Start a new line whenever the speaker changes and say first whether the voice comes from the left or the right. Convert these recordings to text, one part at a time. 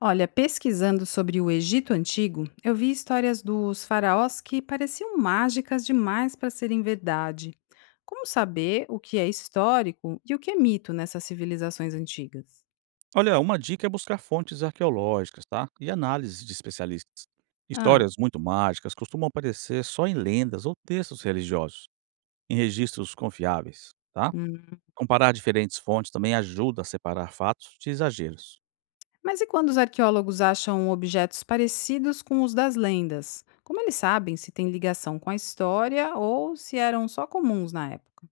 left: Olha, pesquisando sobre o Egito Antigo, eu vi histórias dos faraós que pareciam mágicas demais para serem verdade. Como saber o que é histórico e o que é mito nessas civilizações antigas?
right: Olha, uma dica é buscar fontes arqueológicas, tá? E análises de especialistas.
left: Ah,
right: Histórias muito mágicas costumam aparecer só em lendas ou textos religiosos, em registros confiáveis, tá?
left: hum.
right: Comparar diferentes fontes também ajuda a separar fatos de exageros.
left: Mas e quando os arqueólogos acham objetos parecidos com os das lendas? Como eles sabem se tem ligação com a história ou se eram só comuns na época?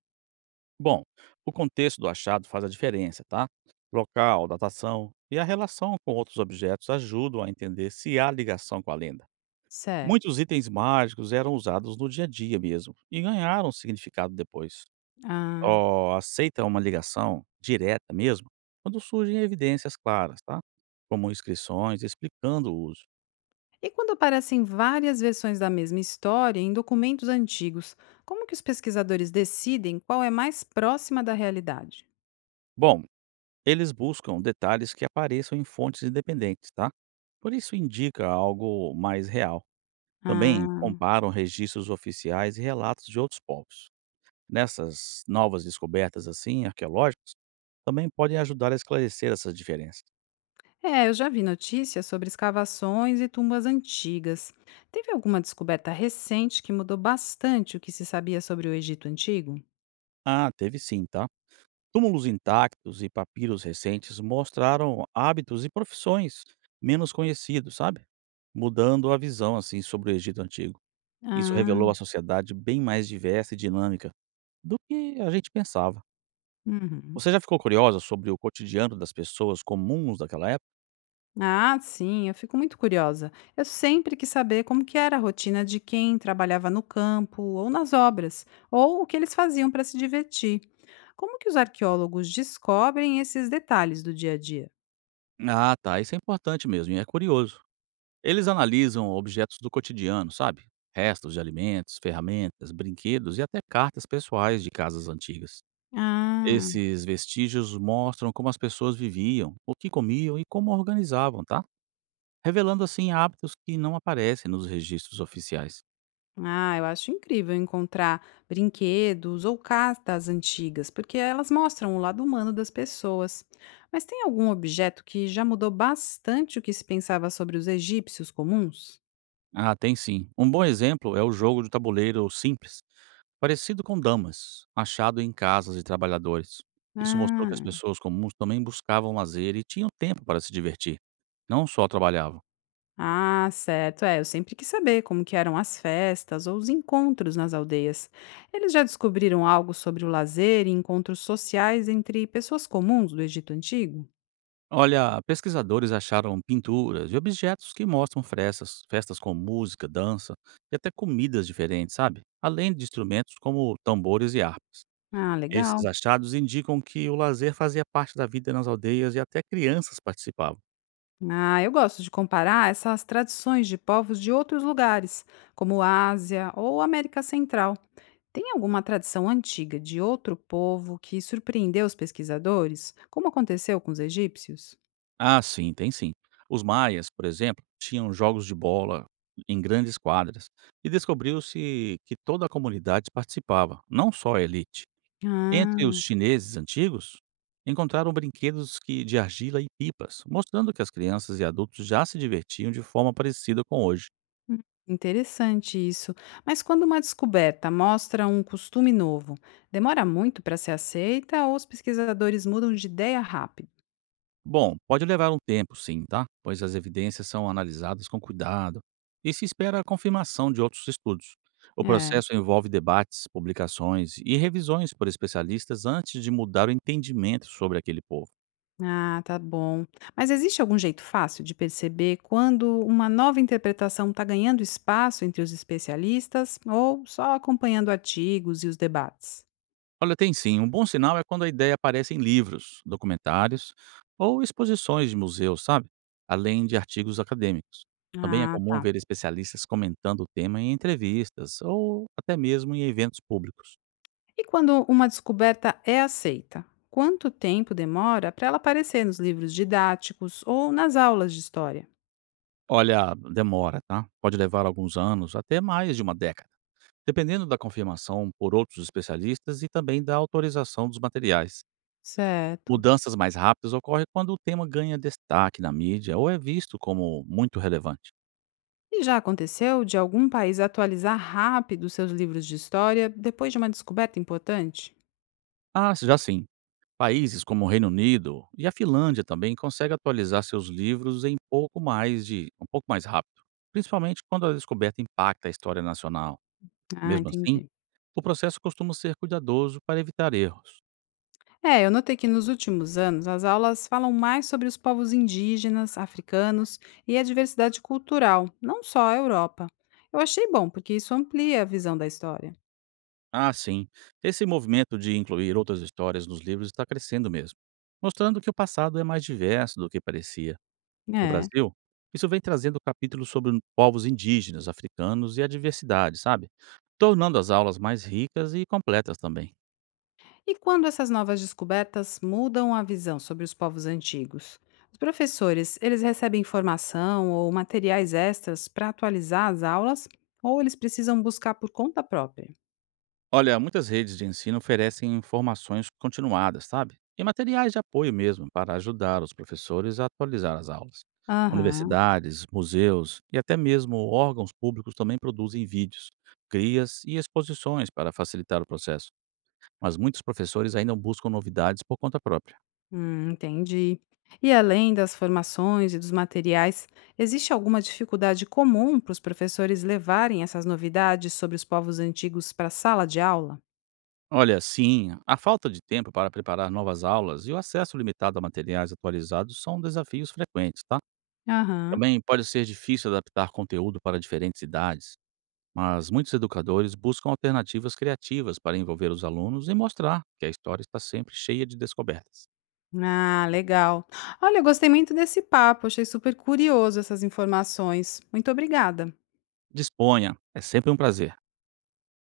right: Bom, o contexto do achado faz a diferença, tá? Local, datação e a relação com outros objetos ajudam a entender se há ligação com a lenda.
left: Certo.
right: Muitos itens mágicos eram usados no dia a dia mesmo e ganharam significado depois.
left: Ah.
right: Só aceita uma ligação direta mesmo quando surgem evidências claras, tá? Como inscrições explicando o uso.
left: E quando aparecem várias versões da mesma história em documentos antigos, como que os pesquisadores decidem qual é mais próxima da realidade?
right: Bom, eles buscam detalhes que apareçam em fontes independentes, tá? Por isso indica algo mais real. Também
left: Ah,
right: comparam registros oficiais e relatos de outros povos. Nessas novas descobertas assim arqueológicas também podem ajudar a esclarecer essas diferenças.
left: é, eu já vi notícias sobre escavações e tumbas antigas. Teve alguma descoberta recente que mudou bastante o que se sabia sobre o Egito antigo?
right: Ah, teve sim, tá? Túmulos intactos e papiros recentes mostraram hábitos e profissões menos conhecidos, sabe? Mudando a visão assim sobre o Egito antigo. Isso
left: Ah,
right: revelou a sociedade bem mais diversa e dinâmica do que a gente pensava.
left: uhum.
right: Você já ficou curiosa sobre o cotidiano das pessoas comuns daquela época?
left: Ah, sim, eu fico muito curiosa. Eu sempre quis saber como que era a rotina de quem trabalhava no campo ou nas obras, ou o que eles faziam para se divertir. Como que os arqueólogos descobrem esses detalhes do dia a dia?
right: Ah, tá, isso é importante mesmo, e é curioso. Eles analisam objetos do cotidiano, sabe? Restos de alimentos, ferramentas, brinquedos e até cartas pessoais de casas antigas.
left: Ah,
right: Esses vestígios mostram como as pessoas viviam, o que comiam e como organizavam, tá? Revelando assim hábitos que não aparecem nos registros oficiais.
left: ah, eu acho incrível encontrar brinquedos ou cartas antigas, porque elas mostram o lado humano das pessoas. Mas tem algum objeto que já mudou bastante o que se pensava sobre os egípcios comuns?
right: Ah, tem sim. Um bom exemplo é o jogo de tabuleiro simples, parecido com damas, achado em casas de trabalhadores. Isso mostrou que as pessoas comuns também buscavam lazer e tinham tempo para se divertir, não só trabalhavam.
left: Ah, certo. É, eu sempre quis saber como que eram as festas ou os encontros nas aldeias. Eles já descobriram algo sobre o lazer e encontros sociais entre pessoas comuns do Egito Antigo?
right: Olha, pesquisadores acharam pinturas e objetos que mostram festas, festas com música, dança e até comidas diferentes, sabe? Além de instrumentos como tambores e harpas.
left: Ah,
right: Esses
left: legal.
right: achados indicam que o lazer fazia parte da vida nas aldeias e até crianças participavam.
left: Ah, eu gosto de comparar essas tradições de povos de outros lugares, como Ásia ou América Central. Tem alguma tradição antiga de outro povo que surpreendeu os pesquisadores, como aconteceu com os egípcios?
right: Ah, sim, tem sim. Os maias, por exemplo, tinham jogos de bola em grandes quadras e descobriu-se que toda a comunidade participava, não só a elite. Entre os
left: Ah.
right: chineses antigos, encontraram brinquedos que de argila e pipas, mostrando que as crianças e adultos já se divertiam de forma parecida com hoje.
left: Hum, interessante isso. Mas quando uma descoberta mostra um costume novo, demora muito para ser aceita ou os pesquisadores mudam de ideia rápido?
right: Bom, pode levar um tempo, sim, tá? Pois as evidências são analisadas com cuidado e se espera a confirmação de outros estudos. O
left: É.
right: processo envolve debates, publicações e revisões por especialistas antes de mudar o entendimento sobre aquele povo.
left: Ah, tá bom. Mas existe algum jeito fácil de perceber quando uma nova interpretação está ganhando espaço entre os especialistas ou só acompanhando artigos e os debates?
right: Olha, tem sim. Um bom sinal é quando a ideia aparece em livros, documentários ou exposições de museus, sabe? Além de artigos acadêmicos. Também é
left: Ah,
right: comum
left: tá.
right: ver especialistas comentando o tema em entrevistas ou até mesmo em eventos públicos.
left: E quando uma descoberta é aceita? Quanto tempo demora para ela aparecer nos livros didáticos ou nas aulas de história?
right: Olha, demora, tá? Pode levar alguns anos, até mais de uma década, dependendo da confirmação por outros especialistas e também da autorização dos materiais.
left: Certo.
right: Mudanças mais rápidas ocorrem quando o tema ganha destaque na mídia ou é visto como muito relevante.
left: E já aconteceu de algum país atualizar rápido seus livros de história depois de uma descoberta importante?
right: Ah, já sim. Países como o Reino Unido e a Finlândia também conseguem atualizar seus livros em pouco mais de um pouco mais rápido, principalmente quando a descoberta impacta a história nacional.
left: Ah,
right: Mesmo assim,
left: entendi.
right: o processo costuma ser cuidadoso para evitar erros.
left: É, eu notei que nos últimos anos as aulas falam mais sobre os povos indígenas, africanos e a diversidade cultural, não só a Europa. Eu achei bom, porque isso amplia a visão da história.
right: Ah, sim, esse movimento de incluir outras histórias nos livros está crescendo mesmo, mostrando que o passado é mais diverso do que parecia. No
left: É.
right: Brasil, isso vem trazendo capítulos sobre povos indígenas, africanos e a diversidade, sabe? Tornando as aulas mais ricas e completas também.
left: E quando essas novas descobertas mudam a visão sobre os povos antigos? Os professores, eles recebem informação ou materiais extras para atualizar as aulas ou eles precisam buscar por conta própria?
right: Olha, muitas redes de ensino oferecem informações continuadas, sabe? E materiais de apoio mesmo para ajudar os professores a atualizar as aulas.
left: Aham,
right: Universidades, museus e até mesmo órgãos públicos também produzem vídeos, crias e exposições para facilitar o processo, mas muitos professores ainda buscam novidades por conta própria.
left: entendi. E além das formações e dos materiais, existe alguma dificuldade comum para os professores levarem essas novidades sobre os povos antigos para a sala de aula?
right: Olha, sim, a falta de tempo para preparar novas aulas e o acesso limitado a materiais atualizados são desafios frequentes, tá?
left: Aham.
right: Também pode ser difícil adaptar conteúdo para diferentes idades mas muitos educadores buscam alternativas criativas para envolver os alunos e mostrar que a história está sempre cheia de descobertas.
left: Ah, legal. Olha, eu gostei muito desse papo, achei super curioso essas informações. Muito obrigada.
right: Disponha, é sempre um prazer.